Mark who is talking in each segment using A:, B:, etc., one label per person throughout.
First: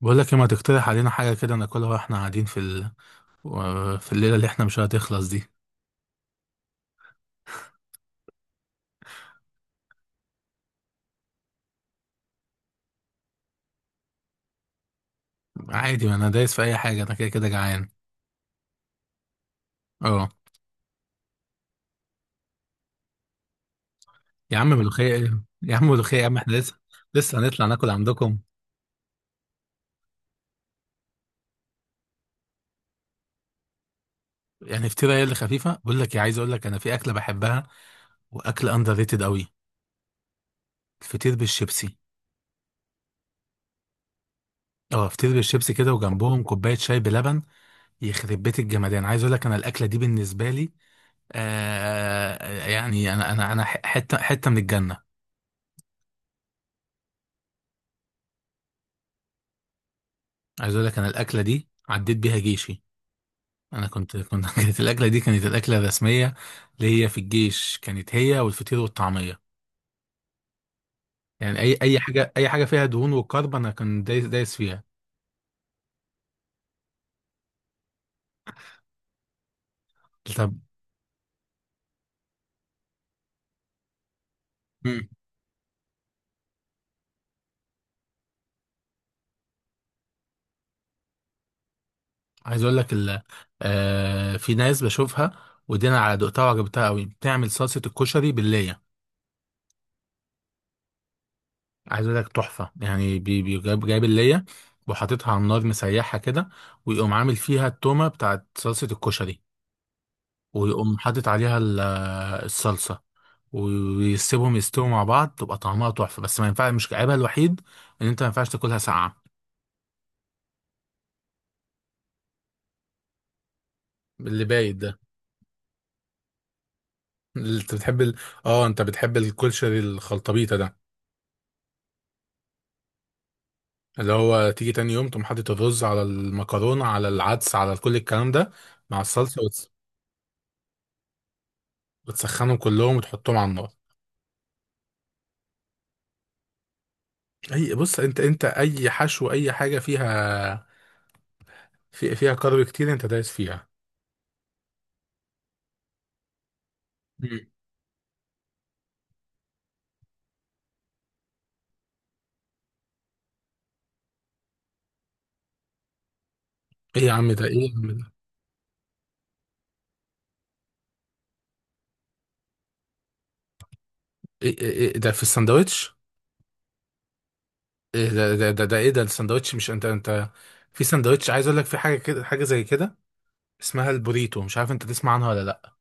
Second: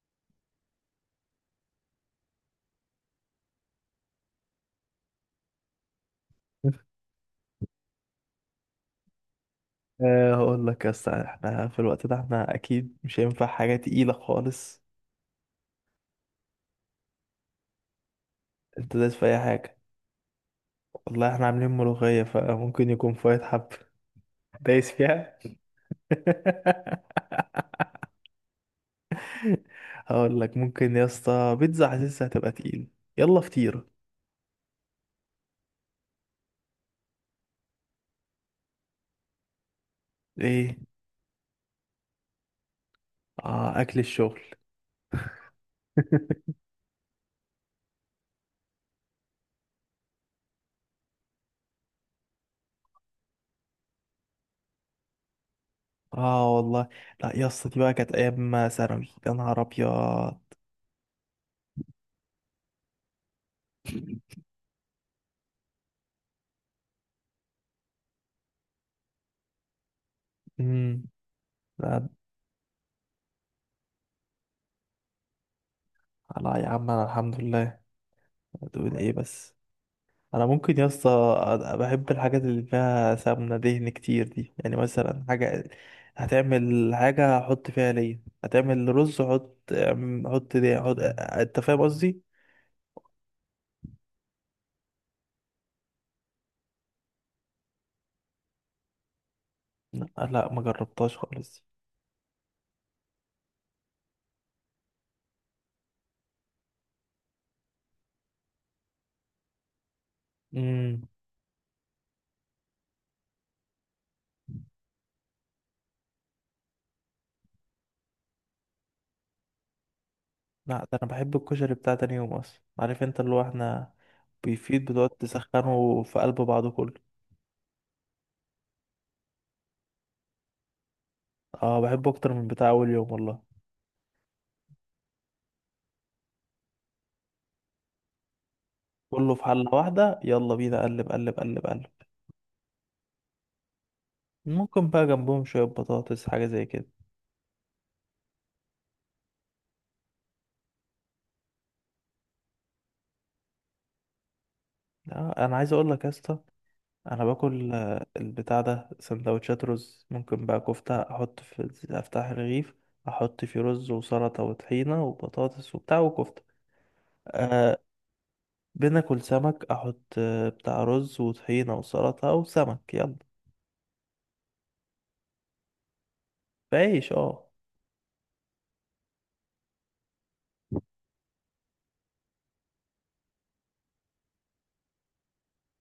A: بقول لك إيه، ما تقترح علينا حاجة كده ناكلها واحنا قاعدين في الليلة اللي احنا مش هتخلص دي.
B: هقول لك يا اسطى، احنا في الوقت ده احنا اكيد مش هينفع حاجه تقيله خالص.
A: عادي، ما انا دايس في اي حاجة، انا كده كده جعان.
B: انت دايس في اي حاجه؟
A: اه،
B: والله احنا عاملين ملوخيه، فممكن يكون فايت حب.
A: يا عم
B: دايس
A: ملوخية
B: فيها.
A: ايه؟ يا عم ملوخية، يا عم احنا لسه هنطلع ناكل عندكم.
B: هقول لك ممكن يا اسطى، بيتزا حاسسها هتبقى تقيل. يلا فطير.
A: يعني فطيرة هي اللي خفيفة. بقول لك إيه، عايز اقول لك انا في اكلة بحبها، واكل اندر ريتد قوي.
B: ايه.
A: الفطير بالشيبسي.
B: اه، اكل الشغل.
A: اه، فطير بالشيبسي كده، وجنبهم كوباية شاي بلبن. يخرب بيت الجمدان، عايز اقول لك انا الاكلة دي بالنسبة لي، آه يعني، انا حتة حتة من الجنة.
B: اه والله. لا يا اسطى، دي بقى كانت ايام ثانوي، يا نهار ابيض.
A: عايز اقول لك انا الاكله دي عديت بيها جيشي. انا كنت كانت الاكله دي، كانت الاكله الرسميه اللي هي في الجيش، كانت هي والفطير والطعميه.
B: امم.
A: يعني اي
B: لا
A: حاجه، اي حاجه فيها دهون وكرب، انا كنت دايس دايس فيها.
B: لا يا عم، انا الحمد لله. تقول ايه بس؟ انا
A: طب.
B: ممكن يا اسطى، بحب الحاجات اللي فيها سمنه دهن كتير دي، يعني
A: مم.
B: مثلا حاجه هتعمل حاجه احط فيها ليا، هتعمل رز احط دي احط. انت فاهم قصدي؟
A: عايز اقول لك آه، في ناس بشوفها ودينا على دقتها وعجبتها قوي، بتعمل صلصه الكشري بالليه.
B: لا لا، ما جربتهاش خالص.
A: عايز اقول لك تحفه يعني، جايب الليه وحاططها على النار، مسيحها كده، ويقوم عامل فيها التومه بتاعت صلصه الكشري، ويقوم
B: امم.
A: حاطط عليها الصلصه، ويسيبهم يستووا مع بعض تبقى طعمها تحفه. بس ما ينفعش، مش عيبها الوحيد ان انت ما ينفعش تاكلها ساقعه.
B: لا، ده انا بحب الكشري بتاع تاني يوم اصلا، عارف انت اللي هو احنا
A: اللي بايت
B: بيفيد،
A: ده.
B: بتقعد تسخنه في قلب بعضه كله.
A: اللي انت بتحب اه، انت بتحب الكشري الخلطبيطه ده،
B: اه، بحبه اكتر من بتاع اول يوم والله.
A: اللي هو تيجي تاني يوم تقوم حاطط الرز على المكرونه على العدس على كل الكلام ده مع
B: كله
A: الصلصه،
B: في حله واحده، يلا بينا قلب قلب قلب قلب.
A: وتسخنهم كلهم وتحطهم على النار.
B: ممكن بقى جنبهم شويه بطاطس، حاجه زي كده.
A: اي بص، انت اي حشو، اي حاجه فيها، فيها كارب كتير، انت دايس فيها.
B: انا عايز اقول لك يا اسطى، انا
A: مم.
B: باكل البتاع ده سندوتشات رز، ممكن بقى كفته احط في، افتح الرغيف، احط فيه رز وسلطه وطحينه وبطاطس وبتاع وكفته.
A: ايه يا عم ده، ايه يا
B: أه.
A: عم ده،
B: بناكل سمك احط بتاع رز وطحينه وسلطه وسمك، يلا.
A: ده في الساندوتش.
B: بعيش، اه.
A: ايه ده، ده ايه ده الساندوتش؟ مش انت في ساندوتش، عايز اقول لك في حاجه كده، حاجه زي كده اسمها البوريتو، مش عارف انت تسمع عنها ولا لا؟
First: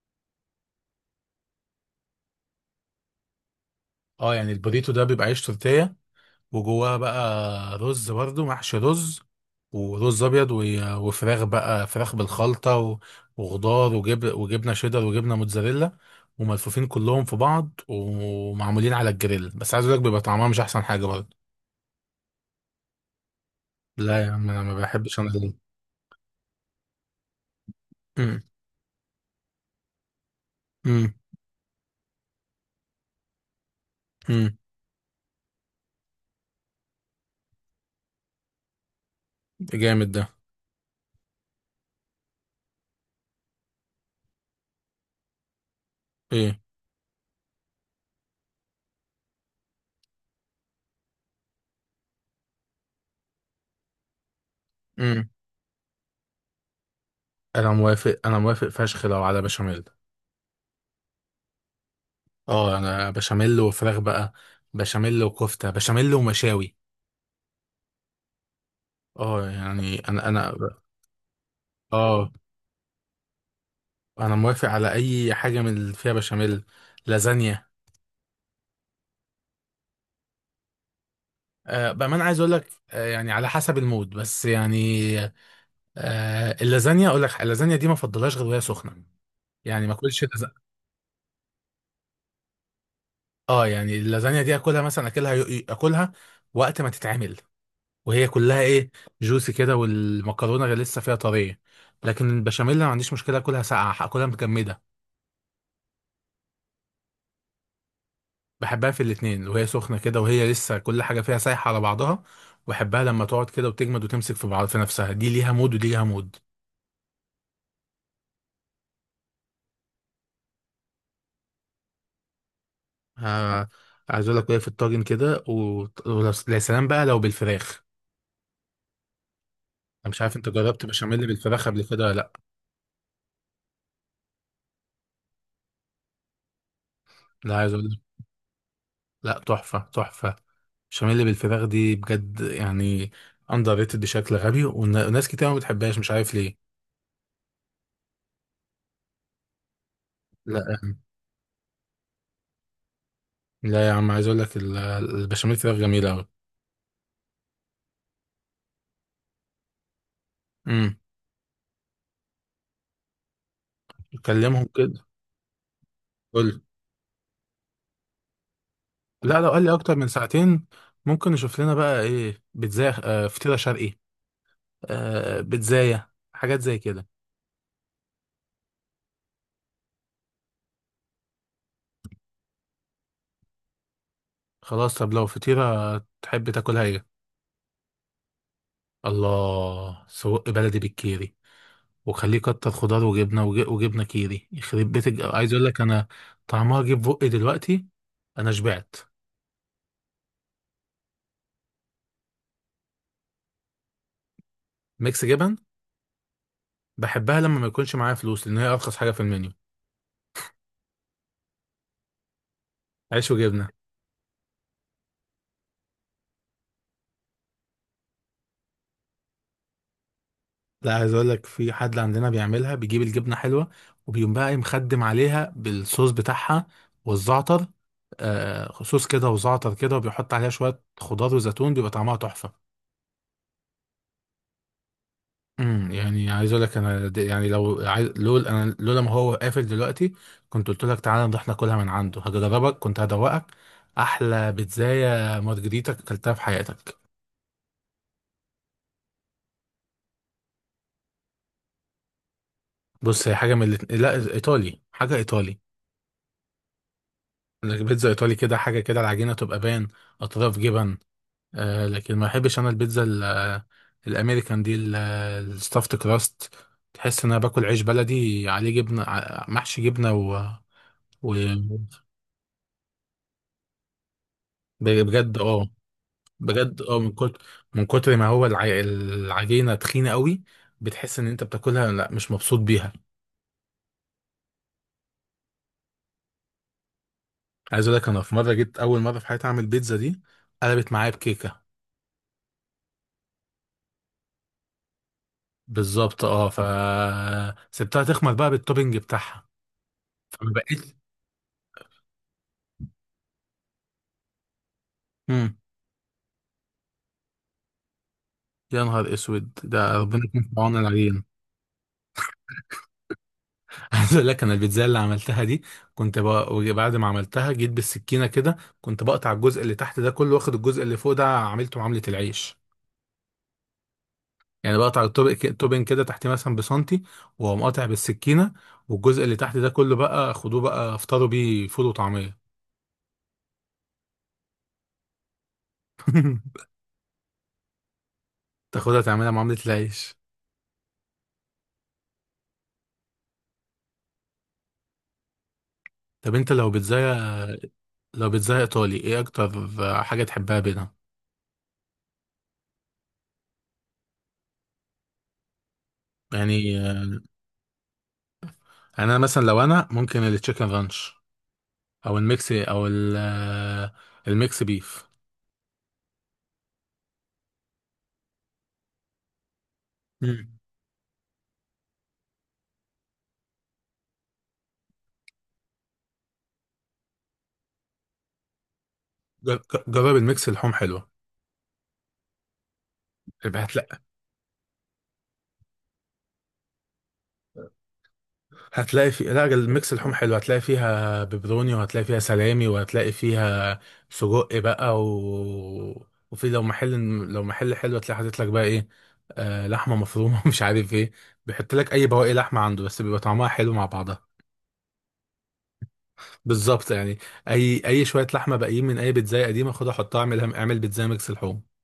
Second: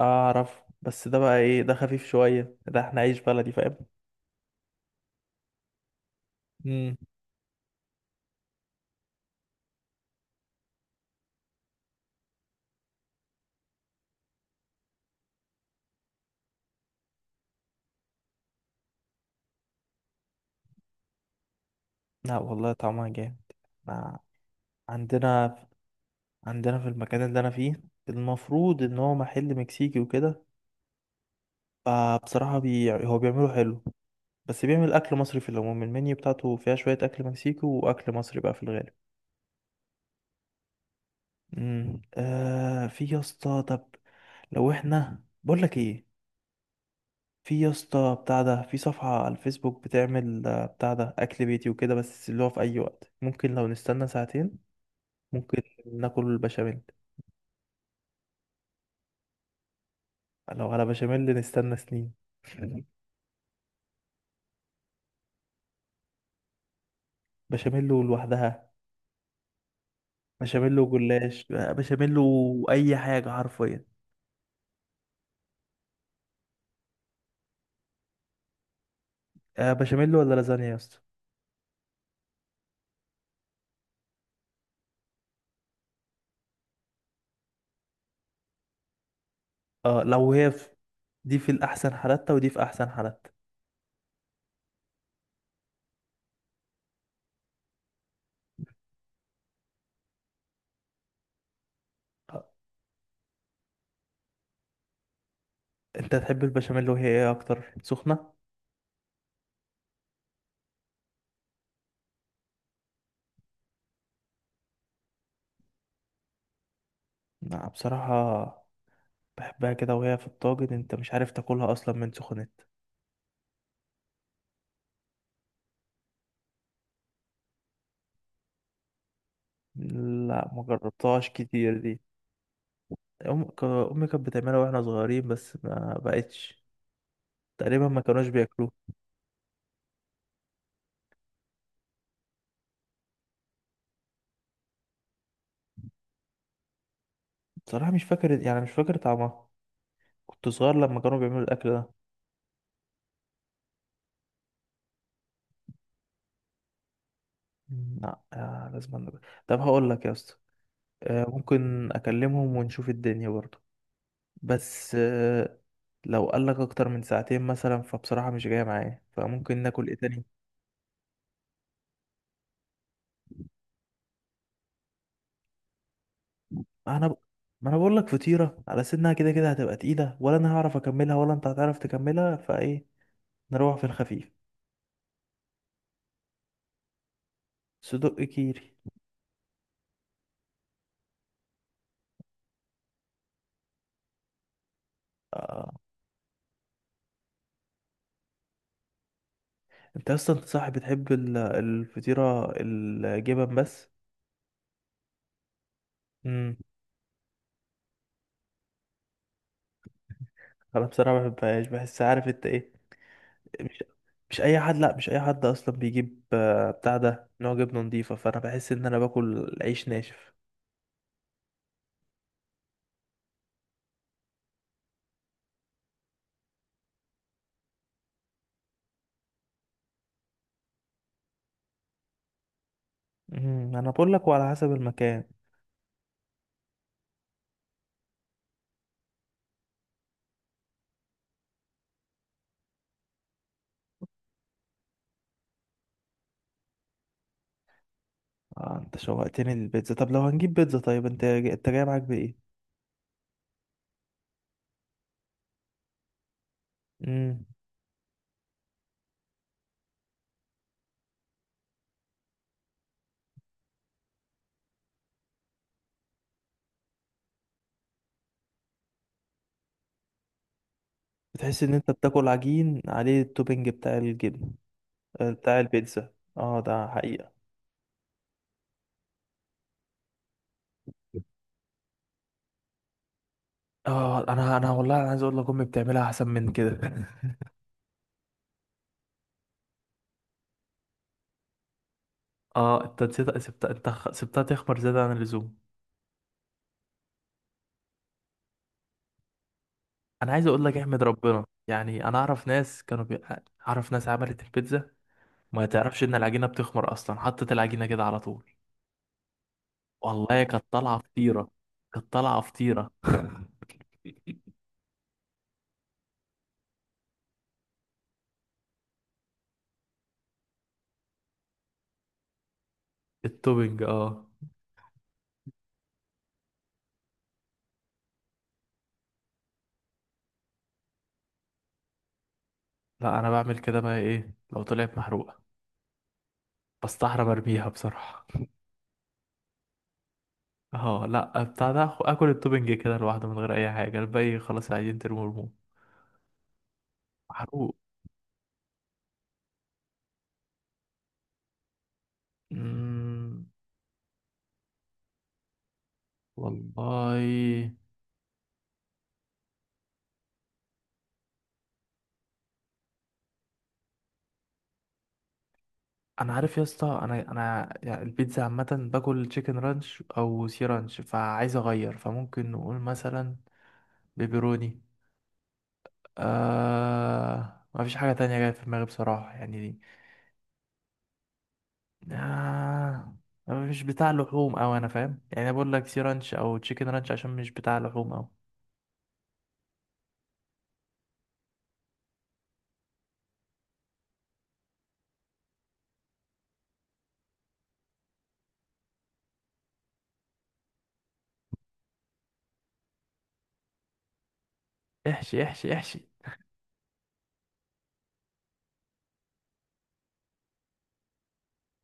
B: اعرف، بس ده بقى ايه ده؟ خفيف شويه ده، احنا عيش بلدي، فاهم؟
A: اه يعني البوريتو ده بيبقى عيش تورتيه، وجواه
B: امم.
A: بقى رز برضه، محشي رز ورز ابيض وفراخ بقى، فراخ بالخلطه وخضار وجبنه شيدر وجبنه موتزاريلا، وملفوفين كلهم في بعض ومعمولين على الجريل. بس عايز اقول لك بيبقى طعمها مش احسن حاجه برضه.
B: لا والله طعمها جامد. ما-
A: لا يا عم، انا ما بحبش انا ده.
B: عندنا عندنا في المكان اللي انا فيه،
A: امم
B: المفروض ان هو محل مكسيكي وكده.
A: امم
B: فبصراحة هو بيعمله حلو.
A: امم
B: بس بيعمل أكل مصري، في العموم المنيو بتاعته فيها شوية أكل مكسيكي وأكل مصري بقى في الغالب.
A: جامد ده.
B: امم. في يا اسطى، طب لو احنا، بقول لك ايه،
A: ايه،
B: في يا اسطى بتاع ده، في صفحة على الفيسبوك بتعمل بتاع ده أكل بيتي وكده، بس اللي هو في أي وقت ممكن لو نستنى ساعتين، ممكن ناكل بشاميل.
A: انا موافق انا موافق فشخ لو على بشاميل.
B: لو على بشاميل نستنى سنين.
A: اه، انا بشاميل وفراخ بقى، بشاميل وكفته، بشاميل ومشاوي.
B: بشاميل لوحدها.
A: اه يعني انا.
B: بشاميل وجلاش، بشاميل
A: اه،
B: وأي حاجة حرفيا.
A: انا موافق على اي حاجه من اللي فيها بشاميل. لازانيا.
B: بشاميل ولا لازانيا يا اسطى؟
A: آه، بامانه عايز اقول لك، يعني على حسب المود بس يعني. آه، اللازانيا اقول لك، اللازانيا دي ما افضلهاش غير وهي سخنه، يعني ما
B: اه،
A: اكلش
B: لو هي في، دي في الأحسن حالاتها ودي في أحسن حالاتها.
A: اه يعني اللازانيا دي اكلها، مثلا اكلها، اكلها وقت ما تتعمل وهي كلها ايه، جوسي كده والمكرونه غير لسه فيها طريه. لكن
B: آه،
A: البشاميل أنا ما عنديش مشكله اكلها ساقعه، اكلها متجمده.
B: أنت تحب البشاميل وهي إيه أكتر، سخنة؟
A: بحبها في الاتنين، وهي سخنه كده وهي لسه كل حاجه فيها سايحه على بعضها، وبحبها لما تقعد كده وتجمد وتمسك في بعض في نفسها، دي ليها مود ودي ليها مود.
B: لا بصراحة، بحبها كده وهي في الطاجن، أنت مش عارف تاكلها أصلا من سخنت.
A: آه، عايز اقول لك وهي في الطاجن كده ويا سلام بقى لو بالفراخ. انا مش عارف انت
B: لا، ما
A: جربت بشاميل
B: جربتهاش
A: بالفراخ
B: كتير
A: قبل
B: دي.
A: كده ولا لا؟
B: أمي كانت بتعملها وإحنا صغيرين، بس ما بقتش
A: لا، عايز
B: تقريبا،
A: اقول،
B: ما كانوش بياكلوه.
A: لا، تحفة تحفة، البشاميل بالفراخ دي بجد يعني، اندر ريتد بشكل غبي، وناس كتير ما بتحبهاش مش عارف ليه.
B: بصراحة مش فاكر، يعني مش فاكر طعمها، كنت صغير
A: لا
B: لما كانوا بيعملوا الأكل ده.
A: لا يا عم، عايز اقول لك البشاميل فراخ جميلة قوي.
B: مم، لا، لازم طب هقول لك يا اسطى،
A: امم.
B: ممكن أكلمهم ونشوف الدنيا برضه.
A: كلمهم
B: بس
A: كده.
B: لو قال
A: قول
B: لك
A: لي.
B: اكتر من ساعتين مثلا، فبصراحة مش جاية معايا،
A: لا، لو
B: فممكن
A: قال لي
B: ناكل ايه
A: اكتر من
B: تاني؟
A: ساعتين، ممكن نشوف لنا بقى ايه، بيتزا، فطيرة شرقي، بيتزاية، حاجات زي كده.
B: انا ب... ما انا بقول لك، فطيرة على سنها كده كده هتبقى تقيلة، ولا انا هعرف اكملها ولا انت هتعرف تكملها، فايه، نروح في الخفيف.
A: خلاص، طب لو فطيرة تحب تاكلها ايه؟
B: صدق كيري.
A: الله، سجق بلدي بالكيري، وخليه كتر خضار وجبنه وجبنه كيري، يخرب بيت عايز اقول
B: آه.
A: لك انا طعمها جه في بقي دلوقتي، انا شبعت.
B: انت اصلا صاحب بتحب الفطيرة الجبن بس.
A: ميكس جبن.
B: امم.
A: بحبها لما ما يكونش معايا فلوس، لان هي ارخص حاجه في المنيو.
B: انا بصراحة ما بحبهاش، بحس، عارف انت ايه،
A: عيش وجبنه.
B: مش مش اي حد، لا مش اي حد اصلا بيجيب بتاع ده نوع جبنة نضيفة، فانا بحس ان انا باكل عيش ناشف.
A: لا، عايز اقول لك في حد عندنا بيعملها، بيجيب الجبنه حلوه، وبيقوم بقى إيه مخدم عليها بالصوص بتاعها والزعتر، آه، صوص كده وزعتر كده، وبيحط عليها شويه خضار وزيتون، بيبقى طعمها تحفه.
B: مم، انا بقول لك، وعلى حسب المكان.
A: يعني عايز اقول لك انا يعني لو عايز، انا لولا ما هو قافل دلوقتي كنت قلت لك تعالى نروح ناكلها من عنده، هجربك كنت هدوقك احلى بيتزاية مارجريتا اكلتها في حياتك.
B: آه، انت شوقتني للبيتزا. طب لو هنجيب بيتزا، طيب انت جاي معاك بايه؟
A: بص، هي حاجه من الاتنين، لا، ايطالي، حاجه ايطالي.
B: امم.
A: البيتزا ايطالي كده حاجه كده، العجينه تبقى بان، اطراف جبن. آه، لكن ما بحبش انا البيتزا الامريكان دي، الستافت كراست، تحس ان انا باكل عيش بلدي عليه جبنه، محشي جبنه
B: بتحس ان
A: و-
B: انت بتاكل عجين عليه التوبينج بتاع الجبن.
A: بجد
B: بتاع
A: اه.
B: البيتزا، اه،
A: بجد
B: ده
A: اه، من
B: حقيقة.
A: كتر من كتر ما هو العجينه تخينه قوي، بتحس ان انت بتاكلها لا مش مبسوط بيها.
B: اه، انا والله انا عايز اقول لك، امي بتعملها احسن من كده.
A: عايز اقول لك انا في مره جيت اول مره في حياتي اعمل بيتزا دي، قلبت معايا بكيكه.
B: اه، انت نسيت، سبتها تخمر زيادة عن اللزوم.
A: بالظبط اه، سبتها تخمر بقى بالتوبينج بتاعها،
B: انا عايز
A: فما
B: اقول لك
A: بقتش.
B: احمد ربنا، يعني انا اعرف ناس كانوا اعرف ناس عملت البيتزا،
A: امم.
B: ما تعرفش ان العجينة بتخمر اصلا، حطت العجينة كده على طول.
A: يا نهار اسود، ده ربنا يكون
B: والله
A: في
B: كانت
A: عون
B: طالعة
A: العجين.
B: فطيرة. كانت طالعة فطيرة.
A: عايز اقول لك انا البيتزا اللي عملتها دي، كنت بعد ما عملتها جيت بالسكينه كده، كنت بقطع الجزء اللي تحت ده كله واخد الجزء اللي فوق ده عملته معامله العيش.
B: التوبنج، اه.
A: يعني بقطع التوبين كده تحت مثلا بسنتي، واقوم قاطع بالسكينه، والجزء اللي تحت ده كله بقى خدوه بقى افطروا بيه فول وطعميه.
B: لا انا بعمل كده، بقى ايه، لو طلعت محروقة بستحرم ارميها بصراحة.
A: تاخدها تعملها معامله العيش.
B: اه، لا، بتاع ده، اكل التوبنج كده لوحده من غير اي حاجة، الباقي خلاص عايزين ترموه ارموه.
A: طب انت لو بيتزايا،
B: محروق.
A: لو بيتزايا ايطالي، ايه اكتر حاجه تحبها بينها؟
B: مم.
A: يعني
B: والله،
A: انا مثلا لو انا ممكن التشيكن رانش، او الميكس، او الميكس بيف.
B: انا عارف يا اسطى انا يعني البيتزا عامة باكل تشيكن رانش او
A: مم.
B: سي رانش، فعايز اغير، فممكن نقول مثلا بيبروني. آه، ما فيش حاجة تانية جاية في دماغي بصراحة يعني دي.
A: جرب الميكس، اللحوم حلوه.
B: آه، أنا مش بتاع لحوم أوي، أنا فاهم يعني، أنا بقول لك سي رانش أو تشيكن رانش عشان مش بتاع لحوم أوي.
A: هتلاقي في، لا، الميكس اللحوم حلو، هتلاقي فيها بيبروني، وهتلاقي فيها سلامي، وهتلاقي فيها سجق بقى وفي لو محل حلو، هتلاقي حاطط لك بقى ايه، آه، لحمه مفرومه مش عارف ايه، بيحط لك اي بواقي لحمه عنده، بس بيبقى طعمها حلو مع بعضها.
B: احشي احشي احشي.
A: بالظبط يعني. اي شويه لحمه باقيين من اي بيتزايه قديمه، خدها حطها، اعمل بيتزايه ميكس لحوم.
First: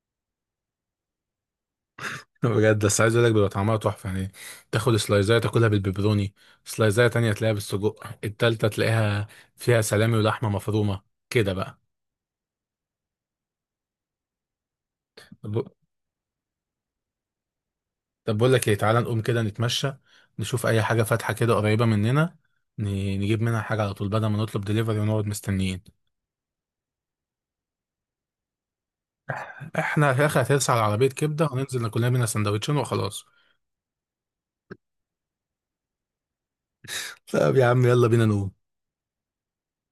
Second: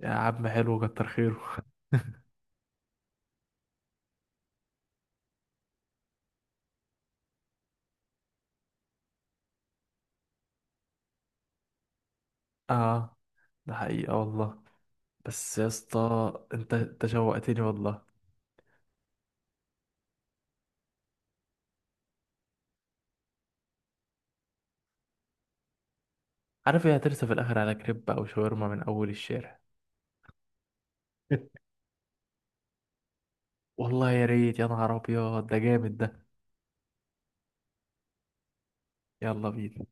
B: يا عم حلو، كتر خيره.
A: بجد، بس عايز اقول لك بيبقى طعمها تحفه يعني، تاخد سلايزايه تاكلها بالبيبروني، سلايزايه تانية تلاقيها بالسجق، التالتة تلاقيها فيها سلامي ولحمه مفرومه، كده بقى.
B: اه ده حقيقة والله. بس يا
A: ب-
B: اسطى انت شوقتني والله.
A: طب بقول لك ايه، تعالى نقوم كده نتمشى، نشوف اي حاجه فاتحه كده قريبه مننا، ن- نجيب منها حاجه على طول بدل ما نطلب دليفري ونقعد مستنيين.
B: عارف ايه، هترسى في الاخر على كريب او شاورما من اول الشارع.
A: احنا في الاخر هترسى على عربيه كبده، وننزل ناكل لنا منها سندوتشين وخلاص.
B: والله يا ريت، يا نهار ابيض، ده جامد ده.
A: طب يا عم يلا بينا نقوم.
B: يلا بينا.